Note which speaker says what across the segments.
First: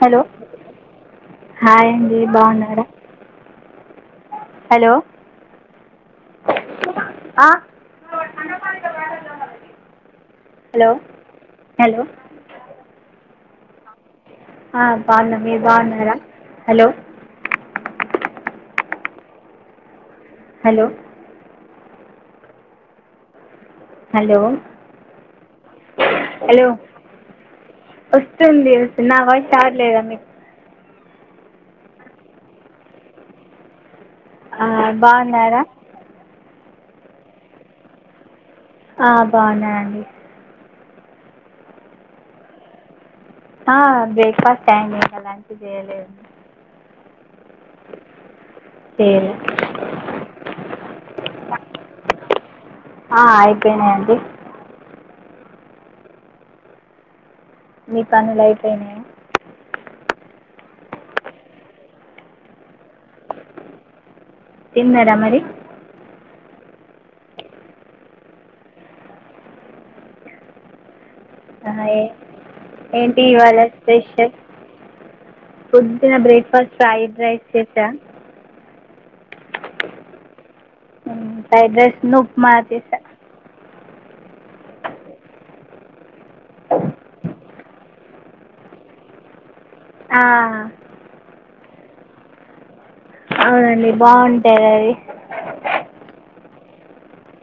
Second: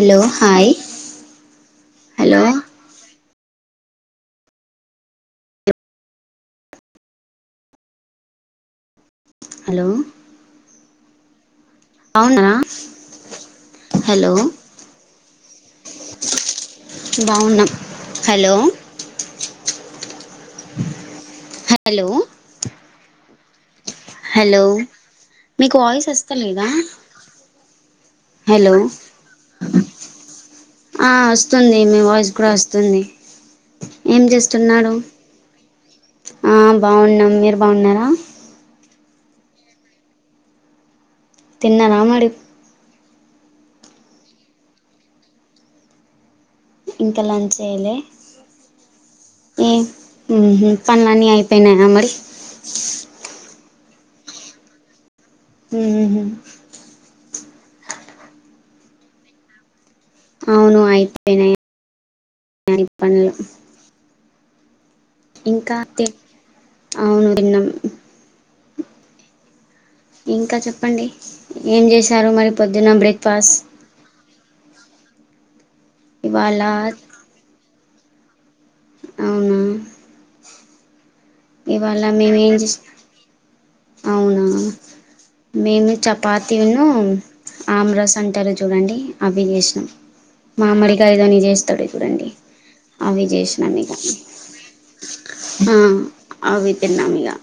Speaker 1: Hello hi అండి
Speaker 2: hello
Speaker 1: బావున్నర hello అ
Speaker 2: హలో
Speaker 1: హలో హలో
Speaker 2: అవునా
Speaker 1: ఆ బావున్నా మీరు బావున్నారా హలో
Speaker 2: బావున్నాం హలో
Speaker 1: హలో
Speaker 2: హలో హలో మీకు వాయిస్ వస్తా
Speaker 1: హలో
Speaker 2: లేదా
Speaker 1: వస్తుంది నా వాయిస్ రావ్లేదా మీకు
Speaker 2: ఆ వస్తుంది మీ వాయిస్ కూడా వస్తుంది ఏం
Speaker 1: ఆ,
Speaker 2: చేస్తున్నారు
Speaker 1: బాగున్నారా
Speaker 2: మ్ బావున్నాం మీరు బావున్నారా
Speaker 1: ఆ బావున్నాను అండి
Speaker 2: తిన్నావ మరి
Speaker 1: ఆ బ్రేక్ఫాస్ట్ అయింది ఇంకా లంచ్ జేయలేదు
Speaker 2: ఇంకా లంచ్ చేయాలే
Speaker 1: చేయలేదు
Speaker 2: ఏ మ్ హు పనులన్నీ అయిపోయినాయా మరి
Speaker 1: ఆ, అయిపోయినాయండి
Speaker 2: మ్ హు
Speaker 1: మీ పనులైపోయినాయ
Speaker 2: అవును అయిపోయినాయి అన్నీ పనులు
Speaker 1: తిన్నారా మరి
Speaker 2: ఇంకా తి అవును తిన్నం ఇంకా చెప్పండి
Speaker 1: ఆ,
Speaker 2: ఏం
Speaker 1: ఏ-
Speaker 2: చేశారు మరి పొద్దున్న
Speaker 1: ఏంటి
Speaker 2: బ్రేక్ఫాస్ట్
Speaker 1: ఇవాళ స్పెషల్ పొద్దున
Speaker 2: ఇవాళ
Speaker 1: బ్రేక్ఫాస్ట్ ఫ్రైడ్ రైస్ చేసా
Speaker 2: అవునా
Speaker 1: ఫ్రైడ్
Speaker 2: ఇవాళ
Speaker 1: రైస్ను
Speaker 2: మేము
Speaker 1: ఉప్మా
Speaker 2: ఏం చేసినా
Speaker 1: చేశా
Speaker 2: అవునా మేము చపాతీ వును ఆమ్రాస్ అంటారు చూడండి అవి చేసినాం మామిడికాయ తోని చేసినం ఉంటాయి చూడండి అవి చేసినాం
Speaker 1: అవునండి
Speaker 2: ఇగ
Speaker 1: బాగుంటుంది అది
Speaker 2: ఆ అవి తిన్నమీగా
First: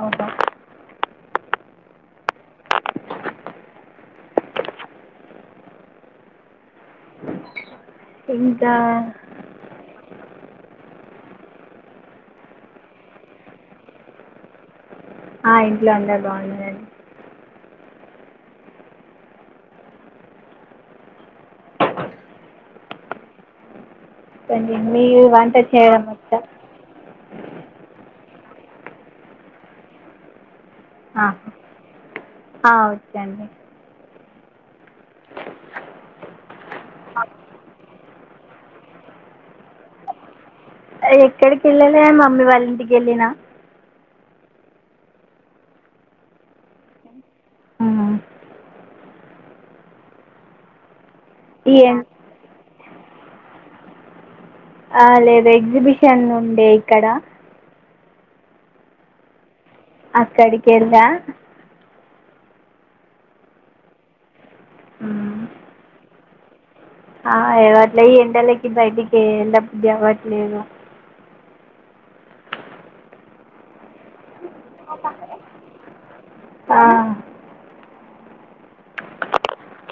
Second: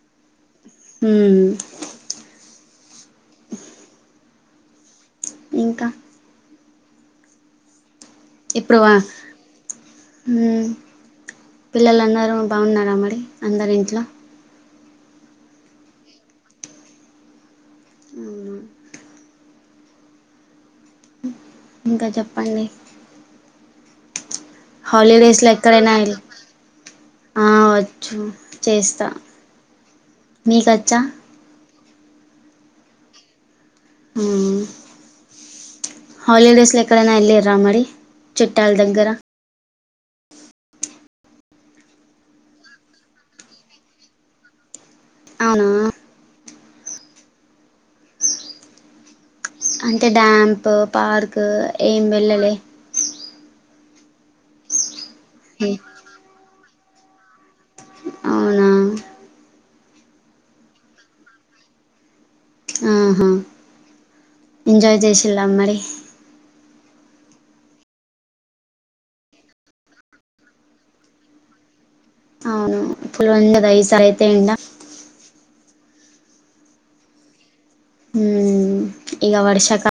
Speaker 1: అవును
Speaker 2: ఉమ్ ఇంకా
Speaker 1: ఇంకా
Speaker 2: పిల్లలు అందరు బాగున్నారా మరి అందరు ఇంట్లో
Speaker 1: ఆ ఇంట్లో అందరూ బాగున్నారండి
Speaker 2: ఉం ఇంకా చెప్పండి
Speaker 1: కొంచెం మీ
Speaker 2: హలిడేస్ లో
Speaker 1: వంట
Speaker 2: ఎక్కడైనా
Speaker 1: చేయడం వచ్చా
Speaker 2: ఆ వచ్చు చేస్తా మీకచ్చా
Speaker 1: ఆ ఓకే అండి
Speaker 2: ఉం హాలిడేస్లెక్కడనా ఎల్లిర్రా మరి చుట్టాల దగ్గర
Speaker 1: ఎక్కడికి వెళ్ళాలే మమ్మీ వాళ్ళింటికి వెళ్ళినా
Speaker 2: అవునా అంటే డ్యాంప్ పార్క్
Speaker 1: ఈ
Speaker 2: ఏం వెళ్ళలే
Speaker 1: ఆ లేదు ఎగ్జిబిషన్ ఉండే ఇక్కడ
Speaker 2: అవునా
Speaker 1: అక్కడికెళ్లా
Speaker 2: ఆహా ఎంజాయ్ చేసిలా మరి
Speaker 1: ఆ అవట్లే ఈ ఎండలకి బయటికి ఎల్ల బుద్ధి అవ్వట్లేదు
Speaker 2: అవును పుల్ వందద ఐసార్ అయితే ఎండ ఇక వర్షక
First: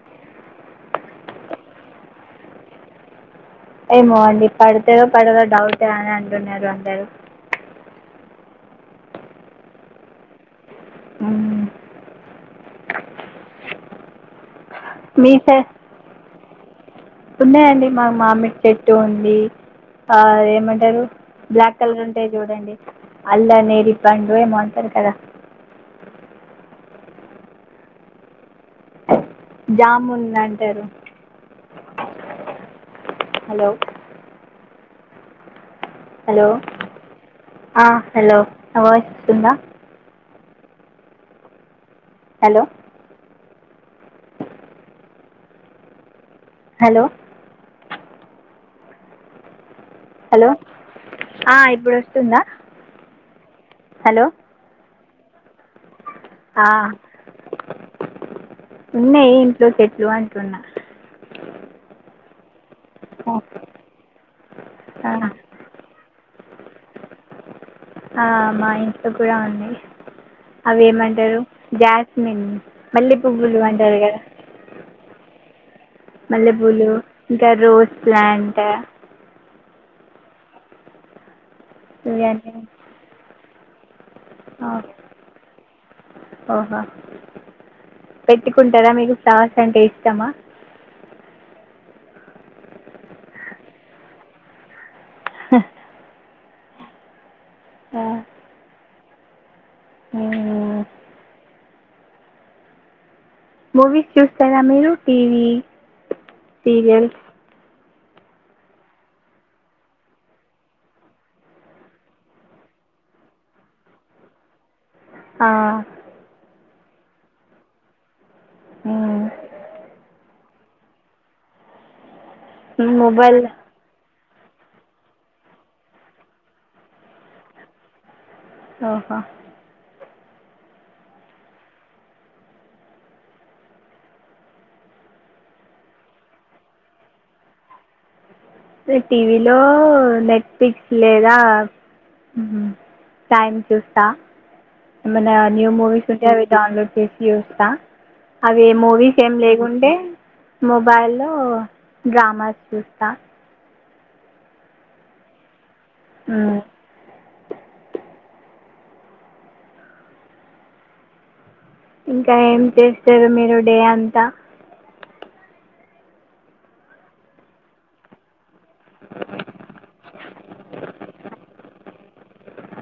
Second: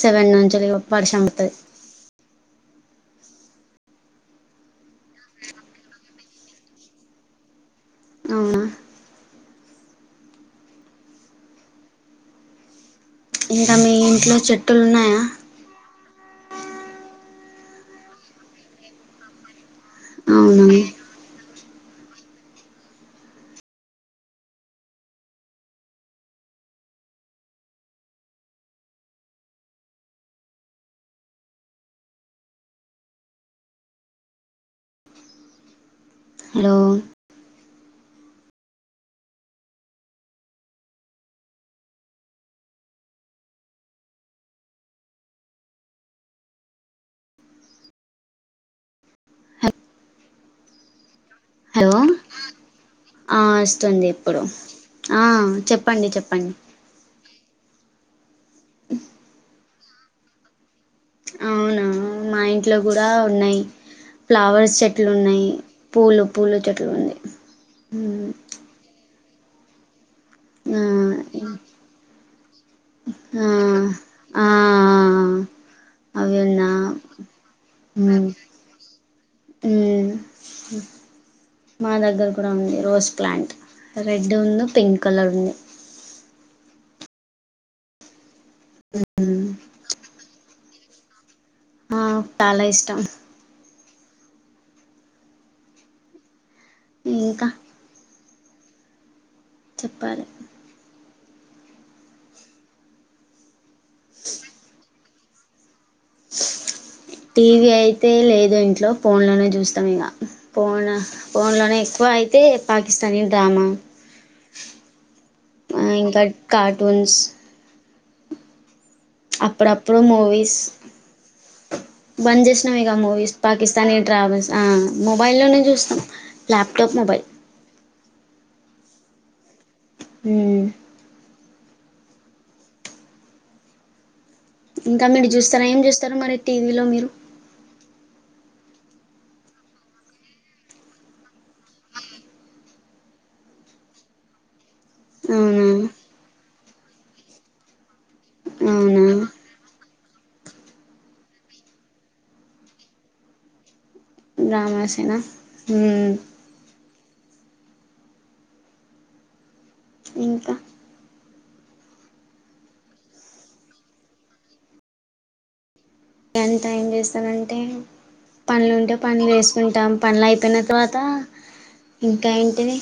Speaker 2: సెవెన్ నుంచే ఒప్పారు శంపుతది
Speaker 1: ఏమో అండి పడతదో పడదొ డౌట్ ఏ అని అంటున్నారు అందరు
Speaker 2: అవునా
Speaker 1: మ్మ్.
Speaker 2: ఇంకా మీ ఇంట్లో చెట్
Speaker 1: మీ సెడ్ ఉన్నాయండి మాకు మా మామిడి చెట్టు ఉంది ఆ
Speaker 2: అవునా
Speaker 1: ఏమంటారు బ్లాక్ కలర్ ఉంటాయి చూడండి అల్లనే రి పండు ఏమో అంటారు కదా
Speaker 2: అ
Speaker 1: జామున్ లు అంటారు హలో హలో ఆ హలో నా వాయిస్ వస్తుందా హలో హలో హలో ఇప్పుడు
Speaker 2: హలో
Speaker 1: వస్తుందా
Speaker 2: ఆ వస్తుంది
Speaker 1: హలో
Speaker 2: ఇప్పుడు ఆ చెప్పండి చెప్పండి
Speaker 1: ఆ, ఉన్నాయి ఇంట్లో చెట్లు అంటున్నా
Speaker 2: అవునా మా ఇంట్లో కూడా ఉన్నాయి ఫ్లవర్స్ చెట్లు
Speaker 1: ఆ,
Speaker 2: ఉన్నాయి పూలు పూలు చెట్లు ఉంది
Speaker 1: ఆ
Speaker 2: ఉమ్,
Speaker 1: మా ఇంట్లో కూడా ఉంది
Speaker 2: ఆ
Speaker 1: అవి ఏమంటారు జాస్మిన్ మల్లె
Speaker 2: ఆ
Speaker 1: పువ్వులు అంటారు కదా
Speaker 2: ఆ అవి
Speaker 1: మల్లె
Speaker 2: ఉన్నా
Speaker 1: పూలు ఇంకా రోస్
Speaker 2: ఉమ్
Speaker 1: ప్లాంట్
Speaker 2: ఉమ్ మా దగ్గర కూడా
Speaker 1: ఇవన్నీ
Speaker 2: ఉంది రోస్ ప్లాంట్ రెడ్ ఉంది పింక్ కలర్ ఉంది
Speaker 1: ఓహో పెట్టుకుంటారా మీకు ఫ్లవర్స్ అంటే ఇష్టమా
Speaker 2: ఆ చాలా ఇష్టం ఇంకా చెప్పాలి
Speaker 1: మూవీస్ చూస్తారా మీరు టీవీ సీరియల్స్
Speaker 2: టీవీ అయి టీవీ లేదు ఇంట్లో ఫోన్లోనే చూస్తాం ఇక ఫోన్ ఫోన్లోనే ఎక్కువ అయితే పాకిస్త న్ డ్రామా
Speaker 1: ఆ
Speaker 2: ఇంకా కార్టూన్స్ అప్పుడప్పుడు మూవీస్ బంద్ చేసినావి ఇక మూవీస్
Speaker 1: మొబైల్
Speaker 2: పాకిస్తానీ ట్రావెల్స్ ఆ మొబైల్లోనే చూస్తాం ల్యాప్టాప్ మొబైల్
Speaker 1: ఆహా
Speaker 2: ఊ ఇంకా మీరు చూస్తారా ఏం చూస్తారు మరి టీవీలో మీరు
Speaker 1: టీవీలో నెట్ఫ్లిక్స్ లేదా ఉహు టైమ్ చూస్తా ఏమన
Speaker 2: అవునా
Speaker 1: న్యూ మూవీస్ ఉంటే అవి డౌన్లోడ్ చేసి చూస్తా అవి ఏ
Speaker 2: అవునా
Speaker 1: మూవీస్ ఏం లేకుంటే మొబైల్లో డ్రామాస్ చూస్తా
Speaker 2: డ్రామాస్ ఏనా
Speaker 1: ఆ
Speaker 2: ఇంకా
Speaker 1: ఇంకా ఏం చేస్తారు మీరు డే అంతా
Speaker 2: డే అంతా ఏం చేస్తానంటే పనులు ఉంటే పనులు వేసుకుంటాం పనులు అయిపోయిన తర్వాత ఇంకా ఏంటిది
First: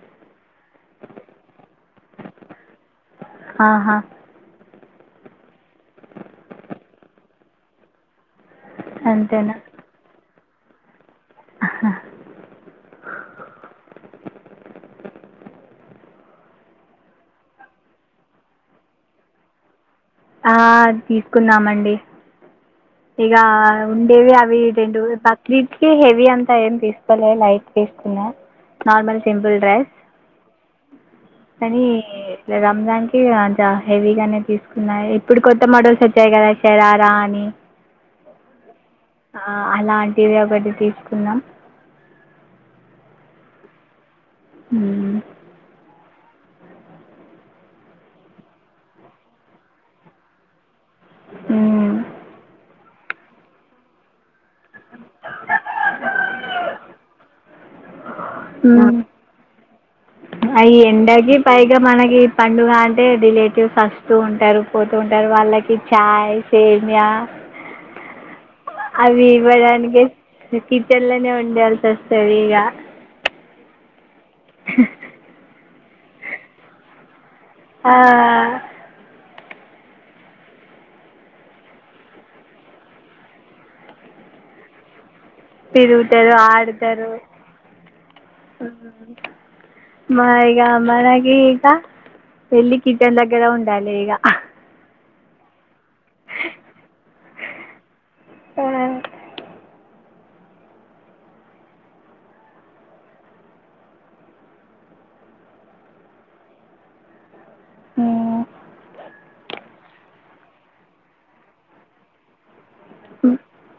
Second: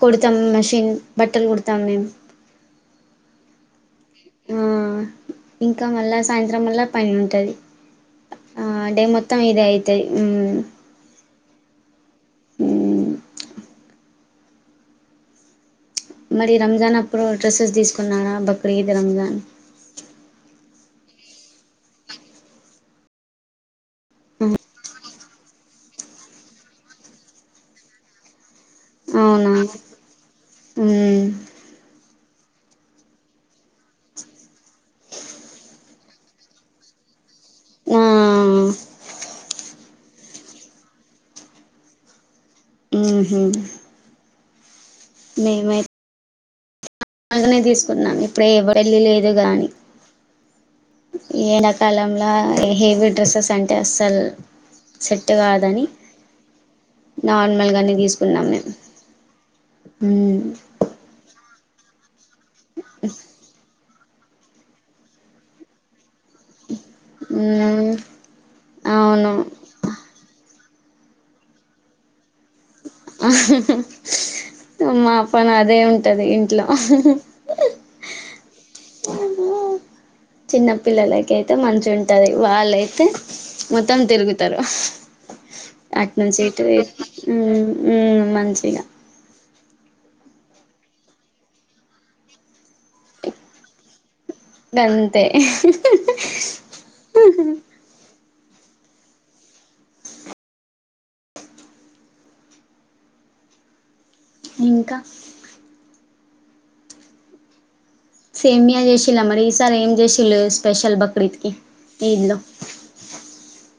Speaker 2: కుడతాం మషిన్ బట్టలు కుడతాము మేము
Speaker 1: ఆహా
Speaker 2: ఆ ఇంకా మళ్ళా సాయంత్రం మళ్ళా పని ఉంటది ఆ డే మొత్తం ఇదే అయితయి
Speaker 1: ఆ
Speaker 2: మరి రంజాన్ అప్పుడు డ్రస్సెస్ తీసుకున్నార బక్రీద్ రంజాన్
Speaker 1: ఆ తీసుకున్నామండి ఇక ఉండేవి అవి రెండు ప బక్రీద్ కి హెవీ అంతా ఏం తీసుకోలే లైట్ తీసుకున్నా నార్మల్
Speaker 2: అవునా
Speaker 1: సింపుల్ డ్రెస్
Speaker 2: మ్
Speaker 1: కాని రంజాన్కి కొంచం హెవీగానే తీసుకున్నాయి ఇప్పుడు కొత్త మోడల్స్ వచ్చాయి కదా శరారా అని
Speaker 2: ఆ
Speaker 1: ఆ అలాంటిది ఒకటి తీసుకున్న
Speaker 2: ఉహు
Speaker 1: ఉ
Speaker 2: అకనే తీసుకున్నా ఇప్పుడే ఎవరెళ్లి లేదు గాని
Speaker 1: హ్మ్
Speaker 2: ఎండకాలంలా హెవీ డ్రెస్సెస్ అంటే అస్సలు సెట్ కాదని నార్మల్గానే తీసుకు మ్మ్
Speaker 1: అ ఎండకి పైగామానకి పండుగ అంటే రిలేటివ్స్ వస్తూ ఉంటారు పోతూ ఉంటారు వాళ్ళకి చాయ్ సేమ్యా
Speaker 2: అవును
Speaker 1: అవిఇవ్వడానికే కిచెన్ లోనే ఉండాల్సి వస్తది ఇగా
Speaker 2: మా పని అదే ఉంటది ఇంట్లో
Speaker 1: ఆ
Speaker 2: చిన్నపిల్లలకి అయితే మంచి ఉంటది వాళ్ళయితే మొత్తం తిరుగుతారు అటు
Speaker 1: తిరుగుతారు
Speaker 2: నుంచి ఇటు ఇటు
Speaker 1: ఆడతారు
Speaker 2: ఉమ్ ఉమ్ మంచిగా
Speaker 1: ఉమ్. మా ఇగ మనకి ఇక వేళ్ళి కిచెన్ దగ్గరే ఉండాలి ఇగ
Speaker 2: అంతే ఇ
Speaker 1: అ
Speaker 2: ఇంకా
Speaker 1: హ్మ్
Speaker 2: సేమ్యా చేసిలా మరి ఈసారి ఏం చేసిళు స్పెషల్ బక్రీద్కికి ఈద్ లో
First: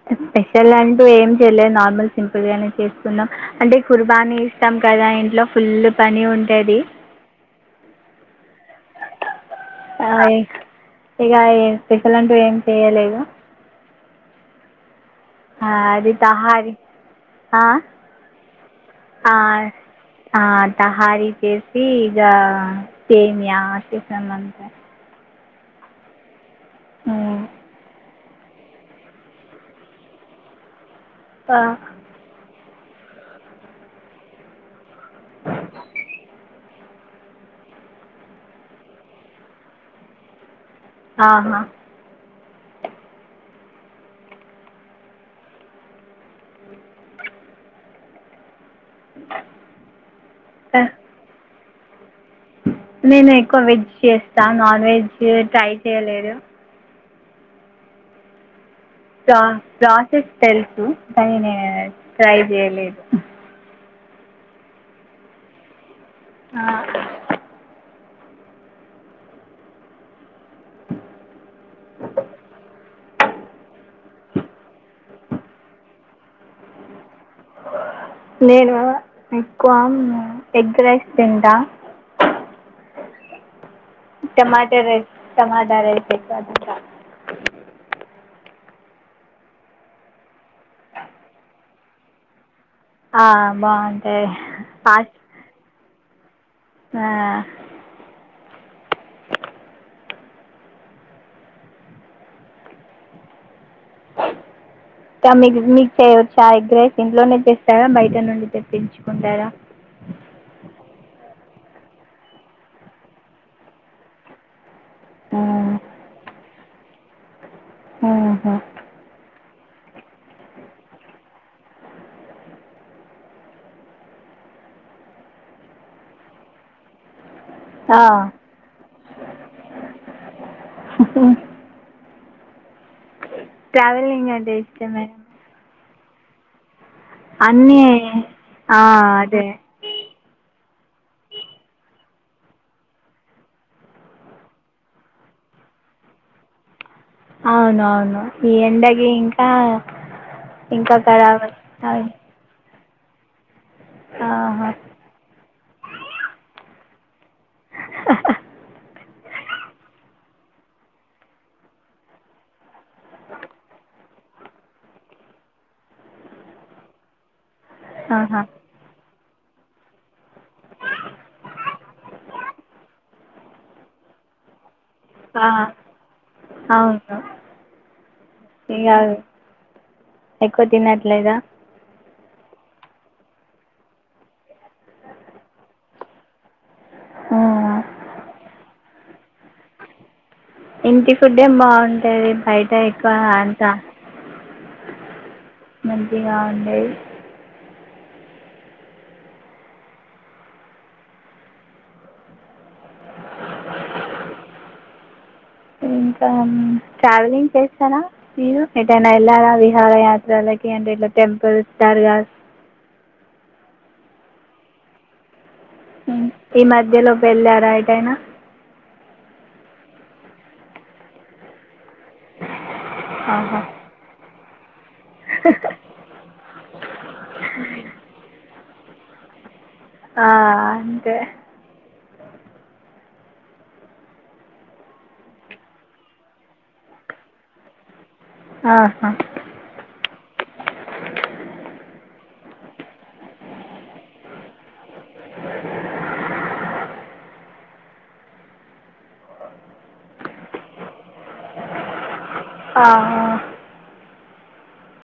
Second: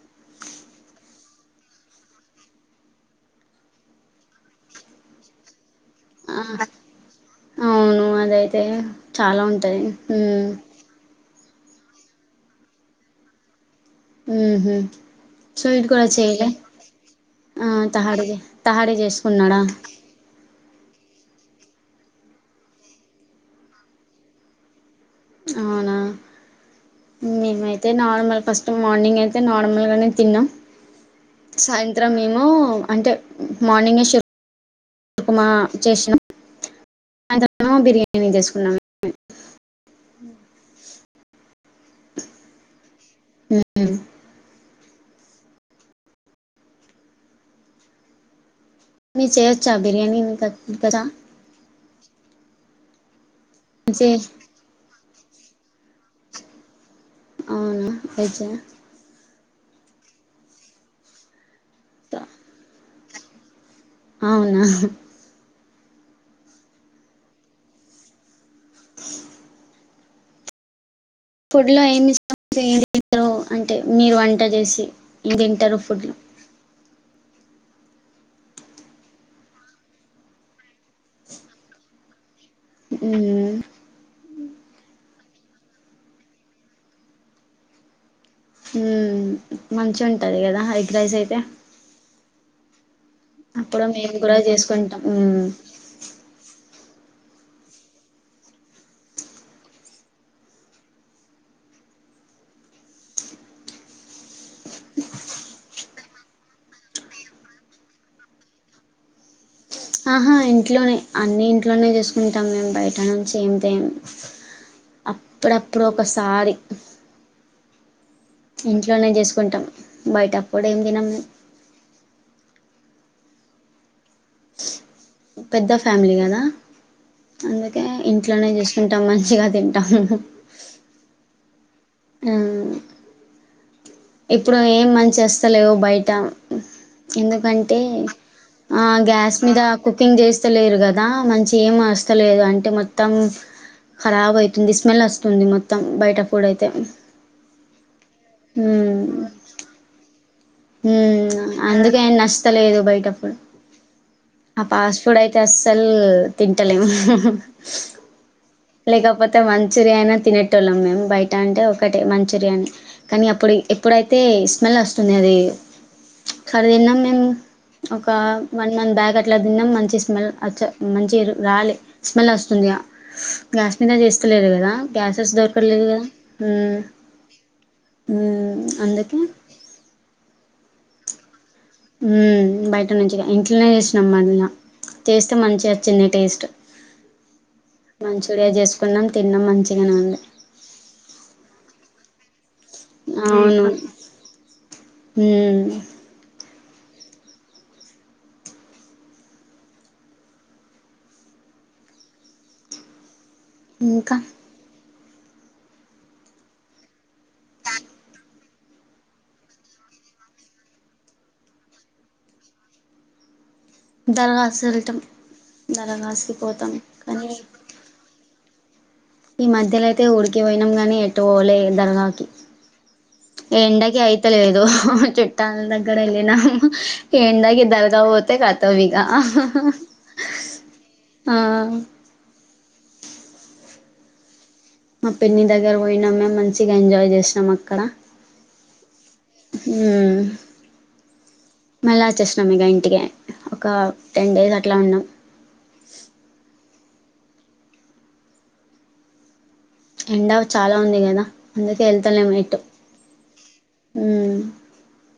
Speaker 1: అ స్పెషల్ అంటూ ఏం చేయలే నార్మల్ సింపుల్గానే చేసుకున్నాం అంటే కుర్బానీ ఇష్టం కదా మా ఇంట్లో ఫుల్ పని ఉంటది
Speaker 2: అవును అదయితే ఇగ చాలా ఉంట
Speaker 1: అ ఇగ స్పెషల్లంటూ ఏం చెయలేదు
Speaker 2: ఉహు
Speaker 1: అ అది తహారి ఆ
Speaker 2: తహాడి తహాడి
Speaker 1: ఆ
Speaker 2: చేసుకున్నాడా
Speaker 1: ఆ హరిత చేసి ఇగ సేమ్యా చికెన్ అంతే
Speaker 2: అవునా
Speaker 1: ఉ
Speaker 2: మేమైతే నార్మల్ ఫస్ట్ మార్నింగ్ అయితే నార్మల్ గానే తిన్నాం
Speaker 1: ఆ,
Speaker 2: సాయంత్రం ఏమో [unintelligible] [unintelligible]
Speaker 1: ఆహా
Speaker 2: [unintelligible] మీరు చేయొచ్చా బిర్యానీ మీకు వచ్చా
Speaker 1: మేము ఎక్కువ వెజ్ చేస్తా నాన్ వెజ్ ట్రై చేయలేదు
Speaker 2: అవున వెజ్ ఆ
Speaker 1: ప్రా ప్రాసెస్ తెలుసు కానీ నేను ట్రై చేయలేదు
Speaker 2: అవునా
Speaker 1: ఆ
Speaker 2: ఫుడ్ లో ఏమి మిస్ వేయండి ారు అంటే మీరు వంట చేసి ఏం తింటారు ఫుడ్లు
Speaker 1: నేనా ఎక్కువ ఎగ్ రైస్ తింటా
Speaker 2: ఉమ్
Speaker 1: టమాట రైస్ టమాట రైస్ [unintelligible]
Speaker 2: ఉమ్ మంచి ఉంటది కదా ఎగ్ రైస్ అయితే అప్పుడు మేము
Speaker 1: బాగుంటాయి
Speaker 2: కూడా చేసుకుంటాం ఉమ్
Speaker 1: ఆ ఇ మీ మీకు చా ఎగ్ రైస్ ఇంట్లోనే చెస్తారా బయట నుండి తెప్పించుకుంటారా
Speaker 2: ఆహా ఇంట్లోనే అన్ని ఇంట్లోనే చేసుకుంటాం మేము బయట నుంచి ఏం త్యాము అప్పుడప్పుడు ఒకసారి ఇంట్లోనే చేసుకుంటాం బయట ఫుడ్ ఏం తినము మేం పెద్ద ఫ్యామిలీ కదా అందుకే ఇంట్లోనే చూసుకుంటాము మంచిగా తింటాము ఆ
Speaker 1: ట్రావెలింగ్ అంటే
Speaker 2: ఇప్పుడు ఏం
Speaker 1: ఇష్టమేనా
Speaker 2: మంచి వస్తలేవు బయట దా ఎందుకంటే
Speaker 1: అన్నీ
Speaker 2: ఆ గ్యాస్
Speaker 1: అదే
Speaker 2: మీద కుకింగ్ చేస్తలేరు కదా మంచిగా ఏం వస్తా లేదు అంటే మొత్తం ఖరాబ్ అయితుంది స్మెల్ వస్తుంది మొత్తం బయట ఫుడ్ అయితే
Speaker 1: అవును అవును ఈ ఎండకి ఇంకా ఇంకా
Speaker 2: హుమ్
Speaker 1: ఖరాబ్
Speaker 2: అందుకే
Speaker 1: అవుతుంది
Speaker 2: ఆయన వస్తాలే లేదు బయట ఫుడ్ ఆ
Speaker 1: ఆహా
Speaker 2: ఫాస్ట్ ఫుడ్ అయితే అస్సలు తింటలేము లేకపోతే అయితే మంచూర్యానా తినేటి వాళ్ళం మేము బయట అంటే ఒకటే మంచూర్యాని కానీ అప్పుడు ఎప్పుడైతే స్మెల్ వస్తుంది అది సర తిన్నము మేము ఒక
Speaker 1: ఆహా
Speaker 2: వన్ మంత్ బ్యాక్ అట్లా తిన్నాం మంచి స్మెల్చ్చ మంచి రాలే స్మెల్ వస్తుంది గ్యాస్ మీదే చేస్తలేదు కదా గ్యాసెస్ సెస్
Speaker 1: ఆ!
Speaker 2: దరకలేదు కదా ఉమ్
Speaker 1: అవును
Speaker 2: ఉమ్
Speaker 1: ఇక
Speaker 2: అందకే
Speaker 1: ఎక్కువ తినట్లేదా
Speaker 2: ఉమ్ బయట నుంచి ఇంట్లోనే చేసినాం మళ్ళా చేస్తే మంచిగా వచ్చింది టేస్ట్
Speaker 1: హ్మ్.
Speaker 2: మంచూరియా చేసుకున్నాం తిన్నాం మంచిగానే ఉంది
Speaker 1: ఇంటి ఫుడ్ ఎం బాగుంటది బయట ఎక్కువ అంత
Speaker 2: అవును మ్మ్
Speaker 1: మంచిగా ఉండే
Speaker 2: ఇంకా
Speaker 1: ఇంకా ట్రావెలింగ్ చేస్తారా మీరు ఎకడైనా వెళ్ళారా విహార యాత్రలకి అంటే ఇట్లా టెంపుల్ దర్గాస్
Speaker 2: దరఖాస్తులు ఇటం
Speaker 1: ఉమ్ ఈ మధ్యలోకి వెళ్ళారా అకటైనా
Speaker 2: ఈ మధ్యలో అయితే ఉడికి పోయినాం గాని ఎటు పోవళ్ళ దర్గా
Speaker 1: ఆహా
Speaker 2: ఎండకి అయిత లేదు చుట్టాల దగ్గర వెళ్ళినా ఎండ కి దర్గ పోతే కత్తవిగా
Speaker 1: ఆ అంతే
Speaker 2: మా పెన్ని దగ్గర పోయినాం మేము మంచిగా ఎంజాయ్ చేసినాం అక్కడ
Speaker 1: ఆహా
Speaker 2: ఊ మళ చస్ నం ఇక ఇంటికే ఒక టెన్ డేస్ అట్లా ఉన్నాం. ఎండల్ చాలా ఉంది కదా, అందుకే వెళ్తాలెమే.
Speaker 1: ఆ
Speaker 2: ఊ